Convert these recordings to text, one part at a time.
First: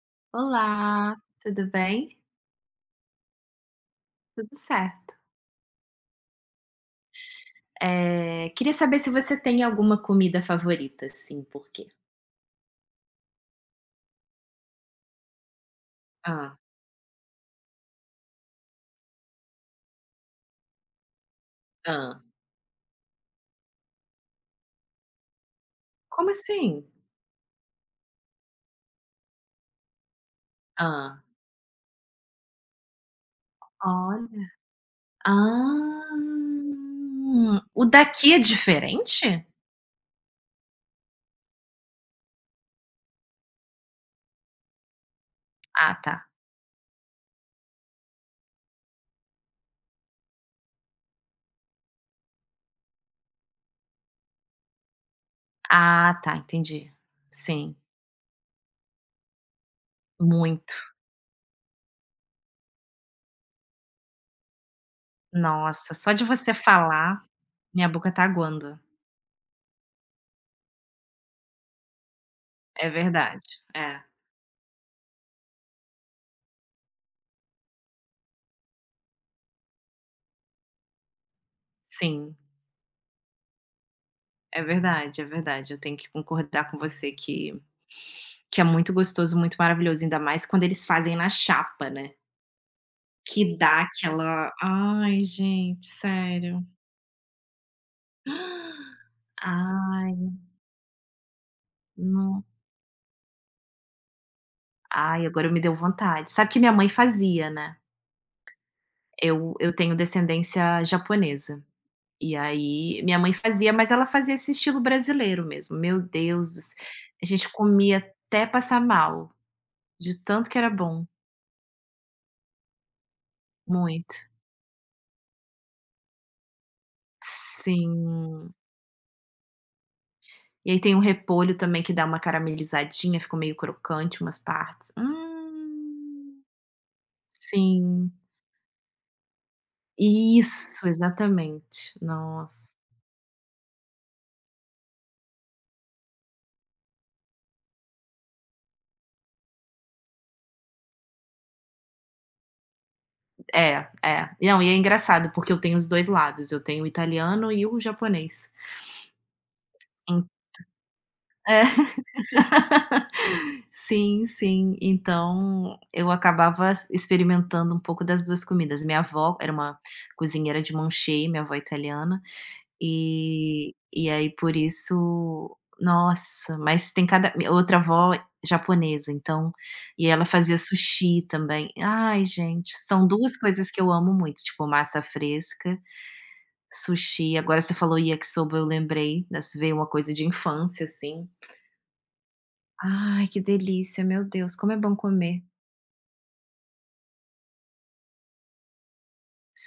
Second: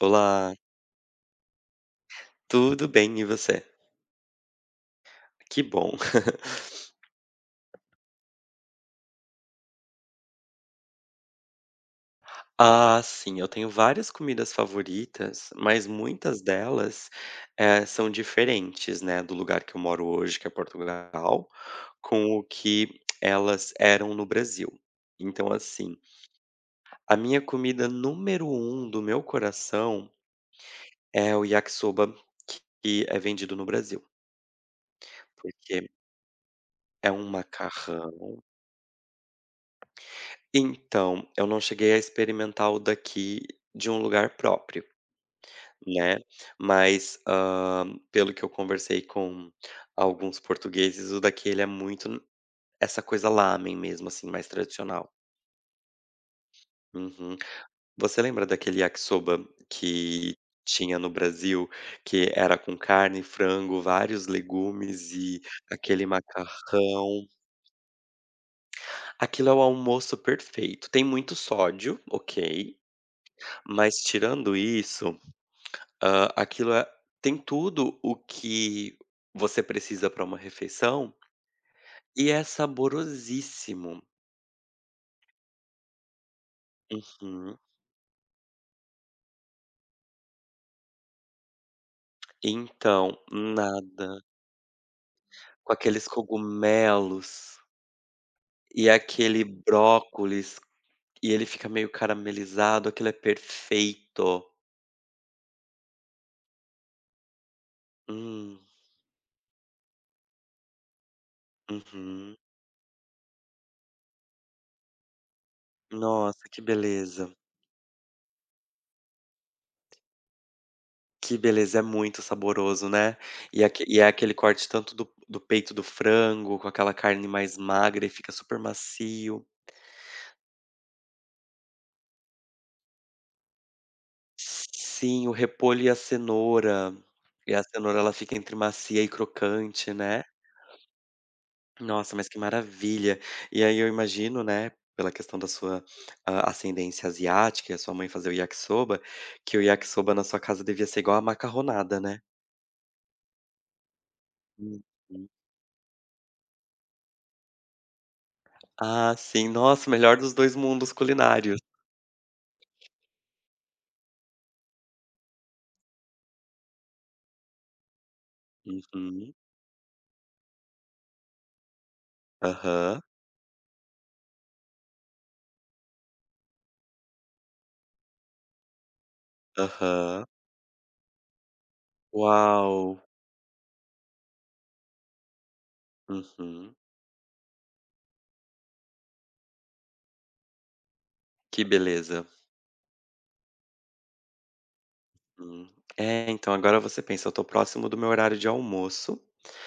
Olá, Olá, tudo bem? tudo bem e você? Tudo certo. Que bom. Queria saber se você tem alguma comida favorita, assim, por quê? Ah, sim, eu tenho várias comidas favoritas, mas muitas Ah, delas, são diferentes, né, do lugar que eu moro hoje, que é Portugal, ah. com o que elas eram no Brasil. Então, assim, Como assim? a minha comida número um do meu coração Ah. é o yakisoba, que é vendido no Brasil, Olha. porque Ah, é um o daqui é macarrão. diferente? Então, eu não cheguei a experimentar o daqui de um lugar próprio. Ah, tá. Né, mas, pelo que eu conversei com alguns portugueses, o daquele é muito essa coisa lamen mesmo, assim, mais tradicional. Ah, tá, entendi. Uhum. Sim, Você lembra daquele yakisoba que muito. tinha no Brasil, que era com carne, frango, vários legumes e Nossa, aquele só de você falar, macarrão? minha boca tá aguando. Aquilo é o almoço perfeito. Tem muito sódio, ok, É verdade, é, mas tirando isso. Hã, aquilo é Tem tudo o que você precisa para uma refeição, e sim. é saborosíssimo. É verdade, é verdade. Eu tenho que concordar com você Uhum. que é muito gostoso, muito maravilhoso, ainda mais quando eles fazem na chapa, né, Então, que dá nada. aquela ai, Com gente, aqueles sério. cogumelos e aquele Ai, brócolis, e ele fica meio não. caramelizado, aquilo é perfeito. Ai, agora me deu vontade. Sabe que minha mãe fazia, né. Hum. Eu tenho descendência japonesa, e Uhum. aí minha mãe fazia, mas ela fazia esse estilo brasileiro mesmo. Meu Nossa, Deus que do c a beleza. gente comia até passar mal, de tanto que era bom, Que beleza, é muito saboroso, né. E aque e é muito. aquele corte tanto do peito do frango, com aquela carne mais magra e fica Sim. super macio. E aí tem um repolho também que dá uma caramelizadinha, ficou meio crocante umas partes. Sim, o repolho e a Hum. cenoura. E a cenoura Sim. ela fica entre macia e crocante, né. Isso, exatamente. Nossa, mas que Nossa. maravilha. E aí eu imagino, né, pela questão da sua, ah, ascendência asiática e a sua mãe fazer o yakisoba, que o yakisoba na sua casa devia ser igual a macarronada, né. É, é. Não, e é Uhum. engraçado, porque eu tenho os 2 lados, eu tenho o italiano e o japonês. Ah, sim. Nossa, melhor En dos dois mundos culinários. É. Sim, sim. Então, eu acabava experimentando um pouco das 2 comidas. Minha Uhum. avó era uma cozinheira de mão cheia, minha avó é italiana. Aham, E aí por isso nossa, mas tem cada minha outra avó japonesa, então e ela aham. fazia sushi também. Ai gente, Uau! são 2 coisas que eu amo muito, tipo massa fresca, Uhum. sushi, agora você falou yakisoba eu lembrei, das veio uma coisa de infância, assim. Que beleza. Ai que delícia, meu Deus, como é bom comer. Hum. É, então agora você pensa, eu tô próximo do meu horário de almoço,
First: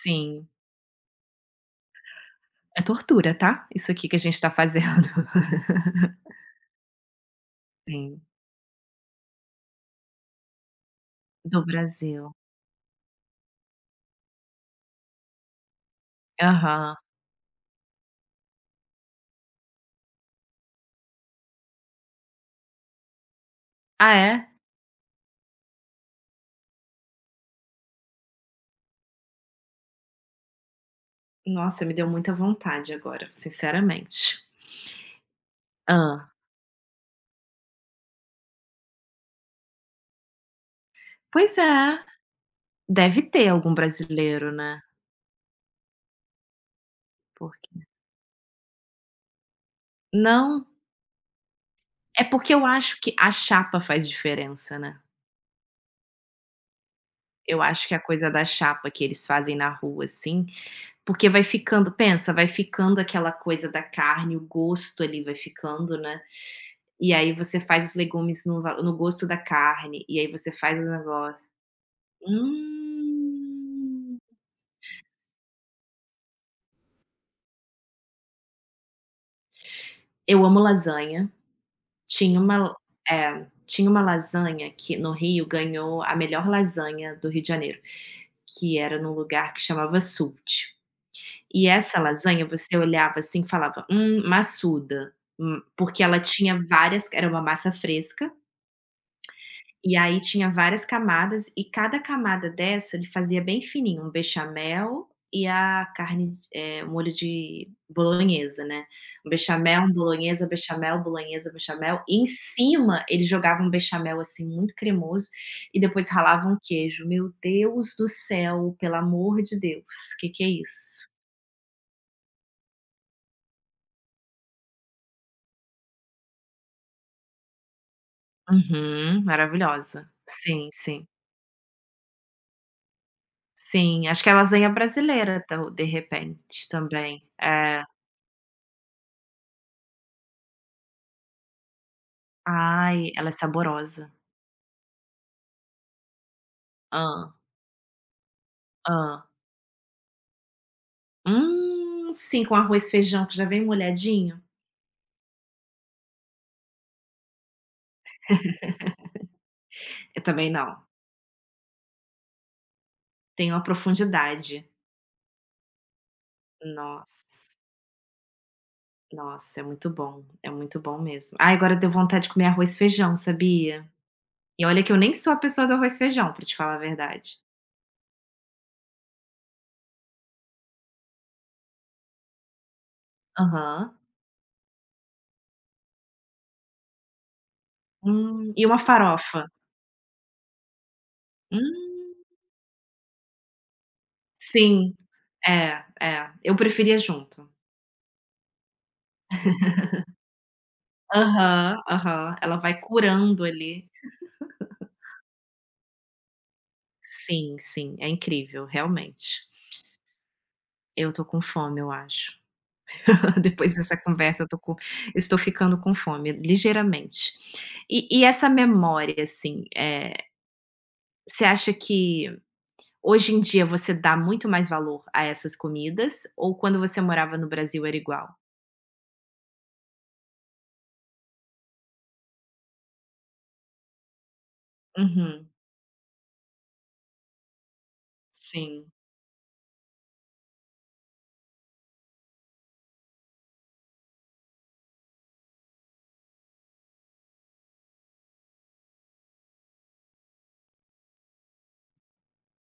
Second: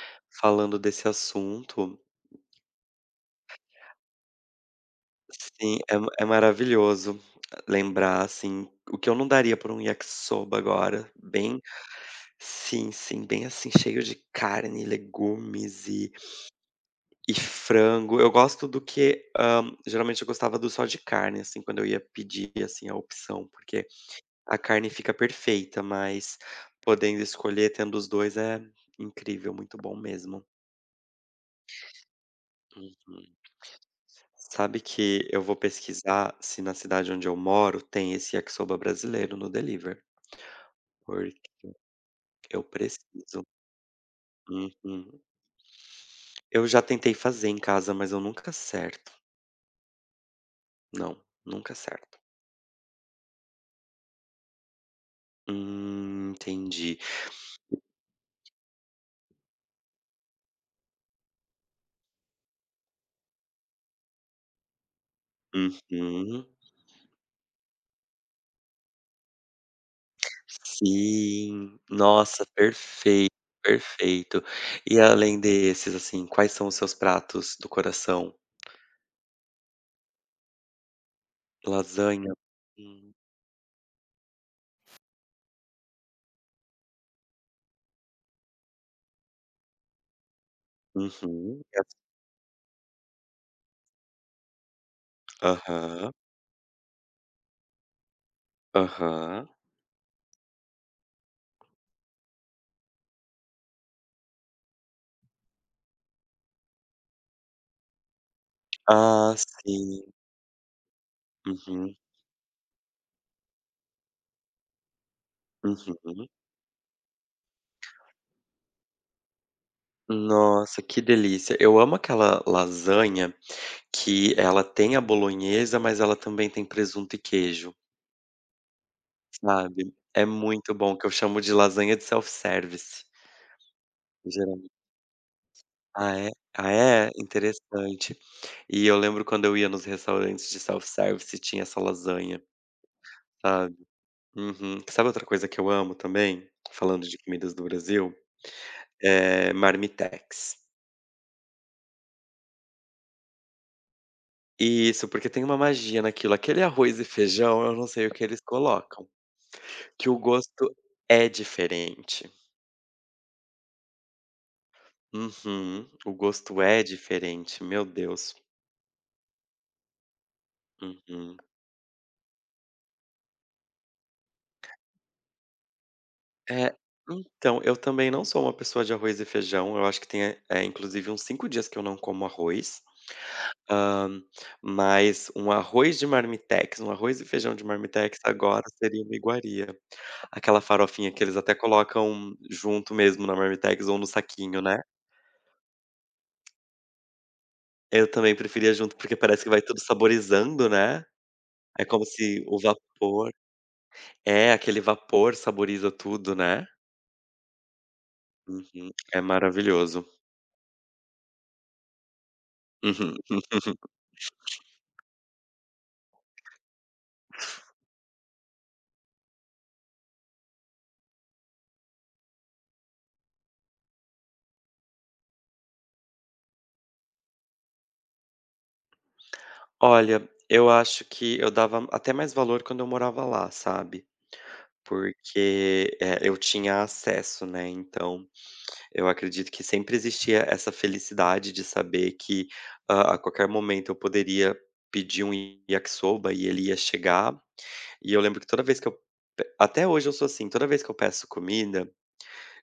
Sim, falando desse assunto. é tortura, tá, isso aqui que a gente tá fazendo. Sim, é ma é maravilhoso Sim, lembrar, assim, o que eu não daria por um yakisoba agora, bem do Brasil. sim, sim, bem assim, cheio de carne, legumes e Aham. e frango. Eu gosto do que, geralmente eu gostava do só de carne, assim, quando eu ia pedir, assim, a opção, porque Ah é? a carne fica perfeita, mas podendo escolher, tendo os 2 é incrível, muito bom mesmo. Nossa, me deu muita vontade Uhum. agora, sinceramente. Sabe que eu vou Hã. pesquisar se na cidade onde eu moro tem esse yakisoba brasileiro no deliver, porque Pois é, eu deve preciso. ter algum brasileiro, né, Uhum. Eu já tentei fazer em porque casa, mas eu nunca acerto. não, Não, nunca acerto. é porque eu acho que a chapa faz diferença, né. Entendi. Eu acho que a coisa da chapa que eles fazem na rua, assim, porque vai ficando pensa, vai ficando aquela coisa da carne, o gosto ali vai ficando, né, Uhum. e aí você faz os legumes no gosto da carne, e aí você faz o negócio. Sim. Nossa, perfeito, Hum. perfeito. E além desses, assim, quais são os seus pratos do coração? Eu amo lasanha. Lasanha? Tinha uma Hum. tinha uma lasanha que no Rio ganhou a melhor lasanha do Rio de Janeiro, que era num lugar que chamava Sult. Uhum. E essa lasanha você olhava assim e falava: maçuda", porque Aham, ela tinha várias era uma massa fresca, aham. e aí tinha várias camadas e cada camada dessa ele fazia bem fininho, um bechamel e a carne, um molho de bolonhesa, né. Um Ah, bechamel, um sim. Bolonhesa, Uhum, bechamel e em cima ele jogava um bechamel, assim, muito cremoso e depois uhum. ralava um queijo. Meu Deus do céu, pelo amor de Deus, que é Nossa, que isso? delícia. Eu amo aquela lasanha que ela tem a bolonhesa, mas ela também tem presunto e queijo, Uhum, sabe. maravilhosa. É Sim, muito bom, sim. que eu chamo de lasanha de self-service, Sim, acho que é a geral lasanha brasileira, tal de Ah, é? repente, Ah, é? também. É. Interessante. E eu lembro quando eu ia nos restaurantes de self-service, tinha essa lasanha, Ai, ela é sabe. saborosa. Uhum. Sabe outra coisa que eu amo também, falando Hã, de comidas do Brasil? hã. É marmitex. Sim, com arroz e feijão que já vem molhadinho? Isso, porque tem uma magia naquilo. Aquele arroz e feijão, eu não sei o que eles colocam, que o Eu também gosto não, é diferente. tem uma profundidade. Uhum. O gosto é Nossa, diferente, meu Deus. nossa, é muito bom mesmo. Uhum. Ai, agora deu vontade de comer arroz e feijão, sabia? E olha que eu nem sou a pessoa do arroz e feijão, pra te É, falar a verdade. então, eu também não sou uma pessoa de arroz e feijão. Eu acho que tem, inclusive, uns 5 dias que eu não como arroz. Aham. Hã, mas um arroz de marmitex, um arroz e feijão de marmitex E agora uma seria uma farofa. iguaria. Aquela farofinha que eles até Hum, colocam junto mesmo na marmitex ou no saquinho, né. sim. É, é, eu preferia junto. Eu também preferia junto, porque parece que vai tudo saborizando, né. Aham, É como aham, se ela o vai vapor curando ali. Aquele vapor saboriza tudo, né. Sim, sim, é incrível, Uhum. É realmente. maravilhoso. Eu tô com fome, eu acho. Uhum. Depois dessa conversa, eu estou ficando com fome, ligeiramente. E essa memória, assim, você acha que hoje em dia você dá muito mais valor a essas comidas ou quando você morava no Brasil era igual? Olha, eu acho que eu dava até mais valor quando eu morava lá, sabe. Uhum, Porque, eu tinha acesso, né, então sim. eu acredito que sempre existia essa felicidade de saber que, a qualquer momento eu poderia pedir um yakisoba e ele ia chegar. E eu lembro que toda vez que eu pe até hoje eu sou assim, toda vez que eu peço comida,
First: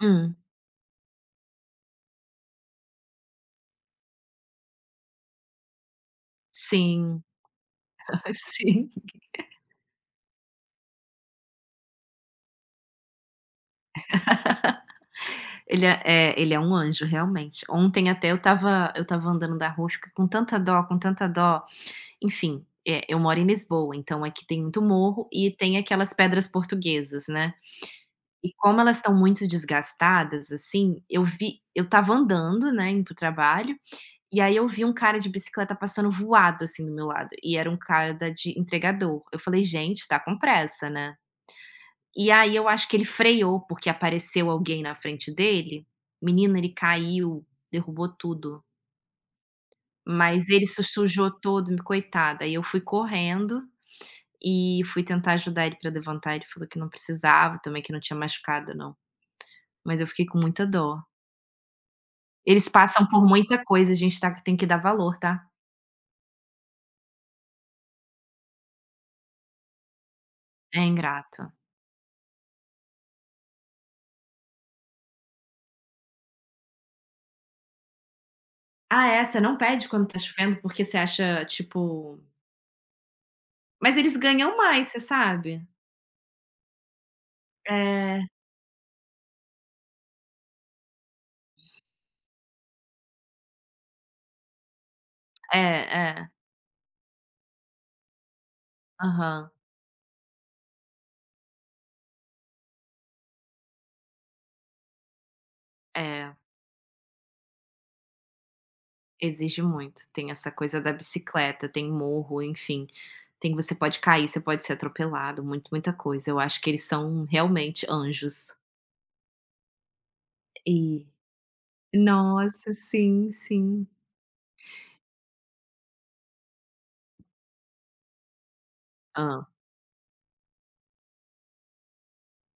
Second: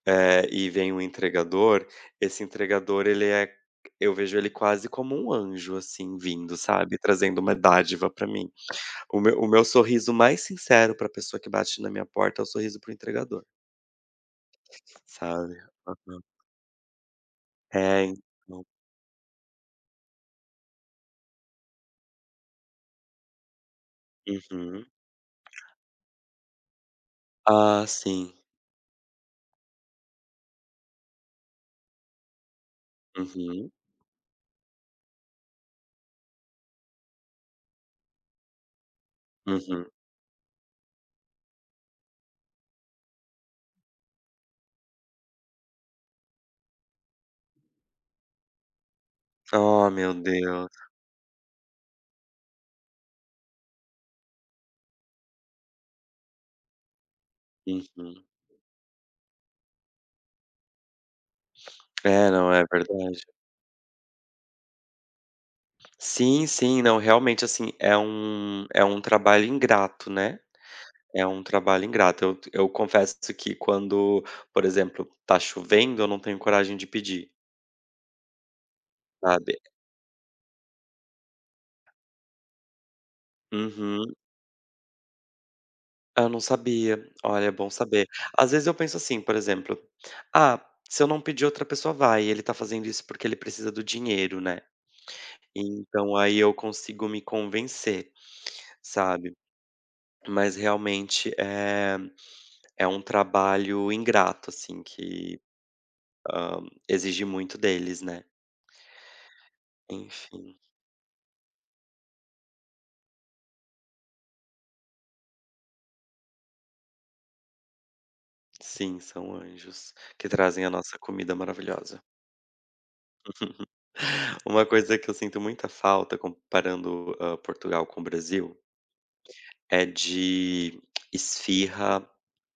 Hum, e vem um entregador, esse entregador ele é eu vejo ele quase como um anjo, assim, vindo, sabe, sim, trazendo uma dádiva pra mim. sim. O meu sorriso mais sincero pra pessoa que bate na minha porta é o sorriso pro entregador, sabe. Ele é Aham. é, ele é um anjo, realmente. É, Ontem até eu então. estava eu estava andando da rua, fiquei com tanta dó, com tanta dó. Enfim, eu moro em Lisboa, então aqui tem muito Uhum. morro e tem aquelas pedras portuguesas, né. Ah, sim. E como elas estão muito desgastadas, assim, eu estava andando, né, indo para o Uhum, trabalho, e aí eu vi um cara de bicicleta passando voado, assim, do meu lado, e era um cara da de entregador. Eu falei: uhum. "Gente, está com pressa, né". E aí eu acho que ele freou, porque apareceu alguém na frente dele. Menina, ele caiu, derrubou tudo, Oh, meu mas ele Deus. se sujou todo, coitada. Aí eu fui correndo e fui tentar ajudar ele pra levantar, ele falou que não precisava também, que não tinha Uhum. machucado não, mas eu fiquei com muita dó. É, não, é Eles passam verdade. por muita coisa, a gente tem que dar valor, tá. Sim, sim. Não, realmente, assim, é um trabalho ingrato, né, É é ingrato. um trabalho ingrato. Eu confesso que quando, por exemplo, tá chovendo, eu não tenho coragem de pedir, Ah, é, você sabe. não pede quando tá chovendo porque você acha, tipo mas Uhum. eles ganham mais, você sabe. Eu não sabia. Olha, é bom saber. É, Às vezes eu penso assim, por exemplo: "Ah, se eu não pedir, outra pessoa vai. Ele tá fazendo isso porque ele precisa do dinheiro, né". é, Então é. aí eu consigo me convencer, sabe. Aham. Mas realmente é um trabalho ingrato, assim, que É, exige muito deles, né. exige muito. Tem essa Enfim. coisa da bicicleta, tem morro, enfim, tem você pode cair, você pode ser atropelado, muito muita coisa. Eu acho que eles são realmente anjos. Sim, são anjos que trazem a nossa E comida maravilhosa. Nossa, sim, sim. Uma coisa que eu sinto muita falta comparando, Portugal com o Brasil, Hã. é de esfirra,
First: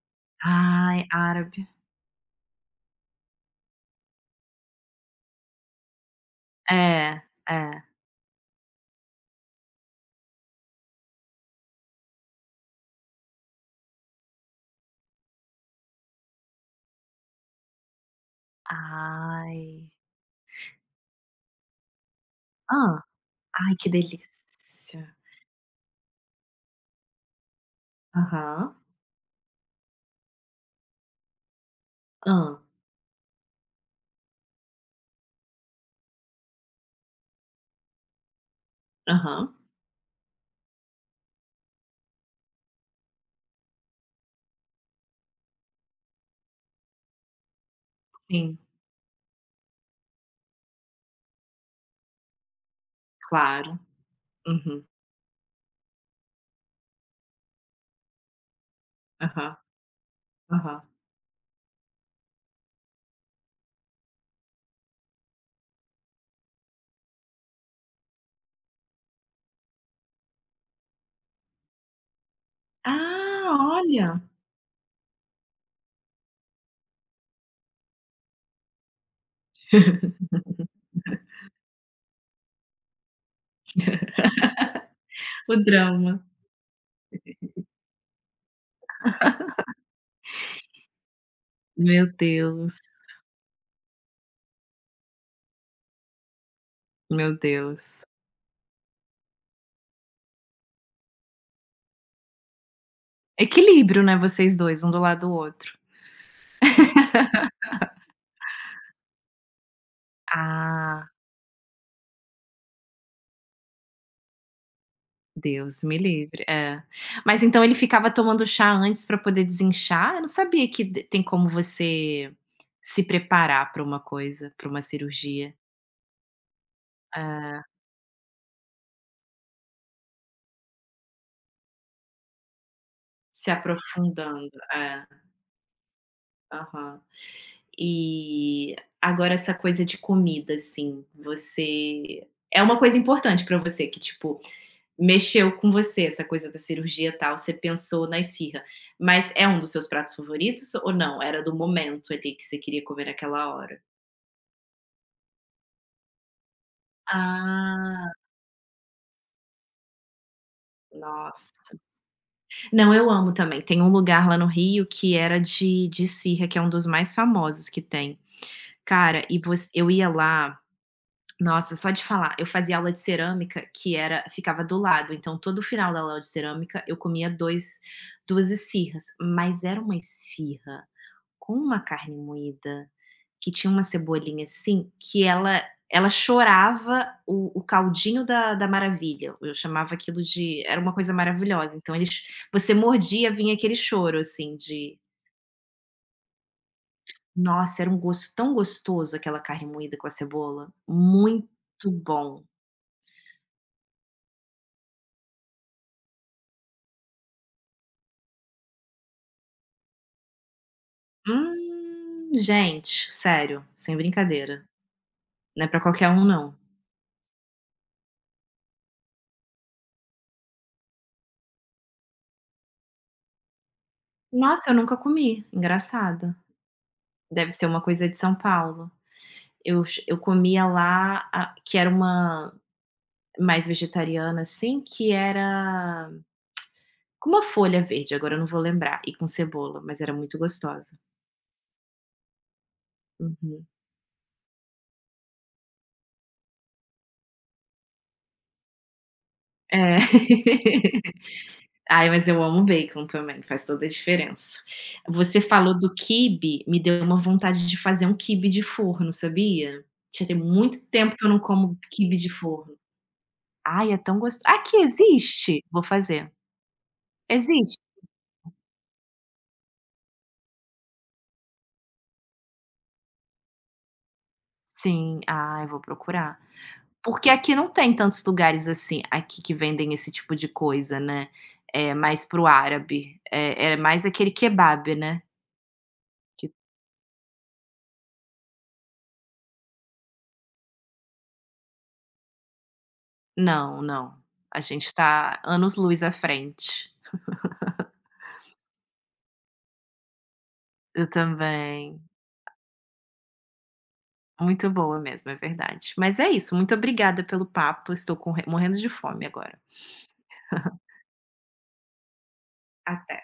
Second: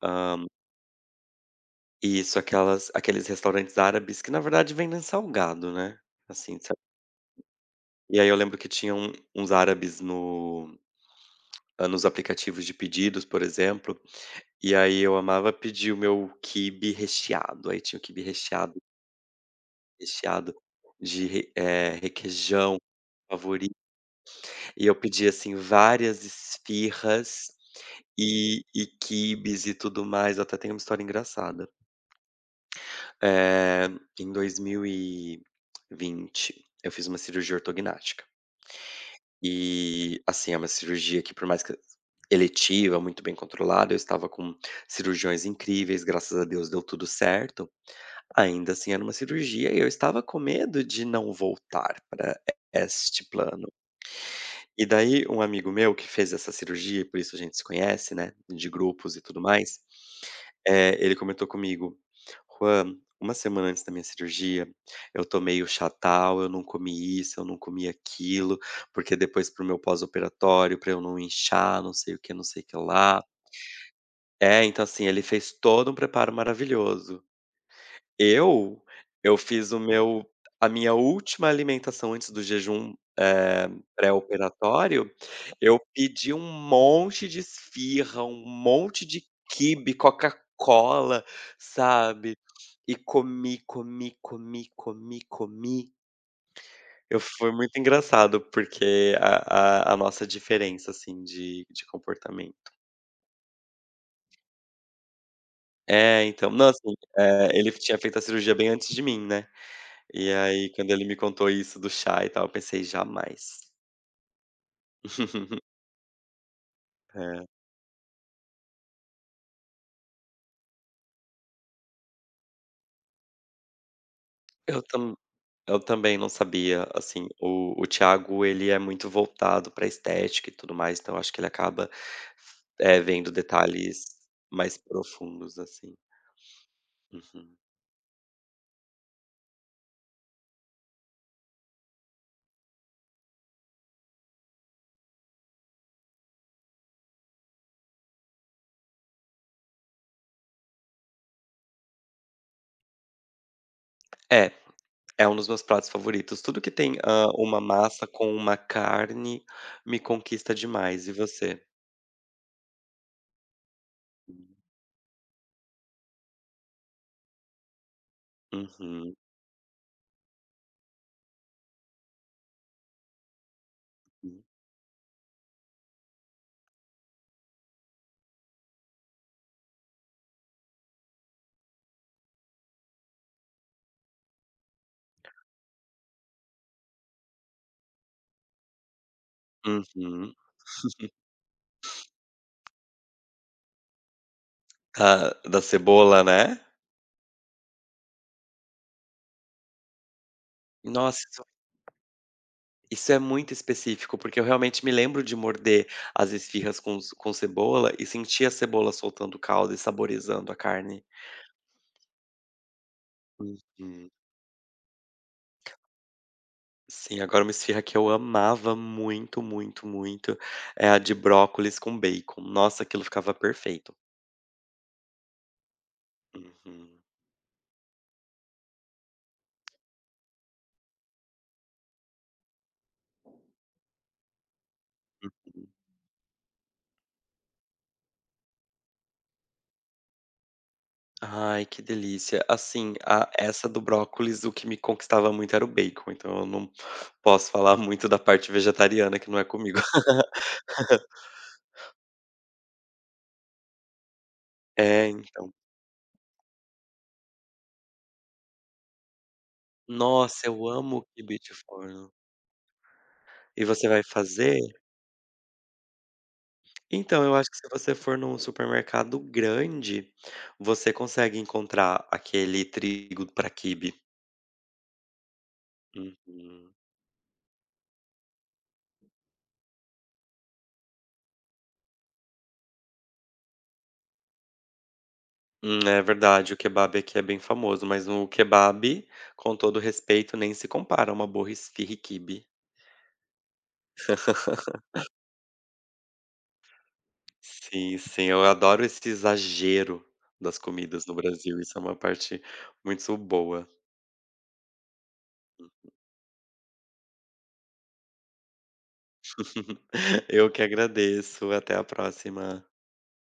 hã, Ai, árabe. isso, aquelas aqueles restaurantes árabes que na verdade vendem salgado, né, assim, sabe. É, é. E aí eu lembro que tinham uns árabes no hã, nos aplicativos de pedidos, por exemplo. E aí eu amava pedir o meu quibe recheado, aí tinha o quibe recheado Ai. recheado de requeijão Hã. Ai, favorito, que e eu delícia. pedia, assim, várias esfirras e Aham. e quibes e tudo mais, até tem uma história engraçada. Hã. Eh, em 2020 eu fiz uma cirurgia ortognática. Aham. E, assim, é uma cirurgia que por mais que eletiva, muito bem controlada, eu estava com cirurgiões incríveis, graças a Deus deu tudo certo. Sim, Ainda assim era uma cirurgia e eu estava com medo de não voltar para este plano. claro. Uhum. E daí um amigo meu que fez essa cirurgia, e por isso a gente se conhece, né, de grupos e tudo Aham, mais, aham. Ele comentou comigo: "Juan, uma semana antes da minha cirurgia, eu tomei o Chatal, eu não comi isso, eu não comi aquilo, porque depois pro meu pós-operatório, para eu não inchar, não sei o que, não sei o que lá". Ah, olha! É, então assim, ele fez todo um preparo maravilhoso. Eu? Eu fiz o meu a minha última alimentação antes do jejum, pré-operatório, O eu drama. pedi um monte de esfirra, um monte de quibe, Coca-Cola, Meu sabe. Deus, E comi, comi, comi, comi, comi. Eu meu foi muito Deus. engraçado, porque a nossa diferença, assim, de comportamento. Equilíbrio, né, vocês dois, um do lado do outro. É, então. Não, assim, ele tinha feito a cirurgia bem antes de mim, né. E aí, quando ele Ah. me contou isso do chá e tal, eu pensei: "Jamais". Deus me livre, é. Mas É. então ele ficava tomando chá antes para poder desinchar? Eu não sabia que d tem como você se preparar para uma coisa, para uma Eu tam cirurgia. eu também não sabia, assim, É, o Thiago, ele é muito voltado pra estética e tudo mais, então acho que ele acaba, vendo se detalhes aprofundando, mais é, profundos, assim. aham. Uhum. E agora essa coisa de comida, assim, você é uma coisa importante para você que, tipo, mexeu com você essa coisa da cirurgia, e tal, você pensou na esfirra, mas é um dos seus pratos favoritos ou não? Era do momento ali que você queria comer naquela hora? É, é um dos meus pratos favoritos. Tudo que tem, uma massa Ah, com uma carne me conquista demais. E você? nossa. Não, eu amo também. Tem um lugar lá Uhum. no Rio que era de esfirra, que é um dos mais famosos que tem. Uhum. Cara, e voc eu ia lá nossa, só de falar, eu fazia aula de cerâmica que era ficava do lado, então todo final da aula de cerâmica eu comia dois 2 esfirras, mas era uma esfirra com uma carne moída, que tinha uma cebolinha, assim, que ela chorava o caldinho da maravilha, eu chamava aquilo Uhum. de era uma coisa maravilhosa, então eles você mordia, vinha aquele choro, assim, de Ah, da cebola, né? nossa, era um gosto tão gostoso aquela carne moída com a cebola, Nossa. muito bom. Isso é muito específico, porque eu realmente me lembro de morder as esfirras com ce com cebola e sentir a cebola soltando o caldo e saborizando a carne. Gente, sério, sem Uhum. brincadeira, não é pra qualquer um não. Sim, agora uma esfirra que eu amava muito, muito, muito, é a de brócolis com bacon. Nossa, aquilo ficava perfeito. Nossa, eu nunca comi, engraçado. Uhum. Deve ser uma coisa de São Paulo. Eu comia lá a que era uma mais vegetariana, assim, que era com uma folha verde, agora eu não vou lembrar, e com cebola, mas era muito gostosa. Ai, que delícia. Assim, a Uhum. essa do brócolis, o que me conquistava muito era o bacon, então eu não posso falar muito da parte vegetariana, que não é comigo. É. Ai, mas eu amo bacon também, faz toda a diferença. É, Você então. falou do quibe, me deu uma vontade de fazer um quibe de forno, sabia? Já tem Nossa, eu muito amo o tempo que eu quibe não de como forno. quibe de forno. E você Ai, é vai tão gosto fazer? aqui existe? Vou fazer. Então, eu acho que se Existe? você for num supermercado grande, você consegue encontrar aquele trigo para quibe. Sim. Ai, vou procurar. Uhum. Porque aqui não tem tantos lugares assim, aqui que vendem esse tipo de coisa, né. É mais para o árabe. É mais aquele kebab, né, É que verdade, o kebab aqui é bem famoso, mas o kebab, com todo respeito, nem se compara a uma boa esfirra e quibe. não, não, a gente tá anos-luz à frente. Sim, sim, eu adoro esse exagero das comidas Eu no Brasil, isso é uma também. parte muito boa. Muito boa mesmo, é verdade. Mas é isso, muito obrigada pelo papo, estou com morrendo de fome agora. Eu que agradeço, até a próxima. Até.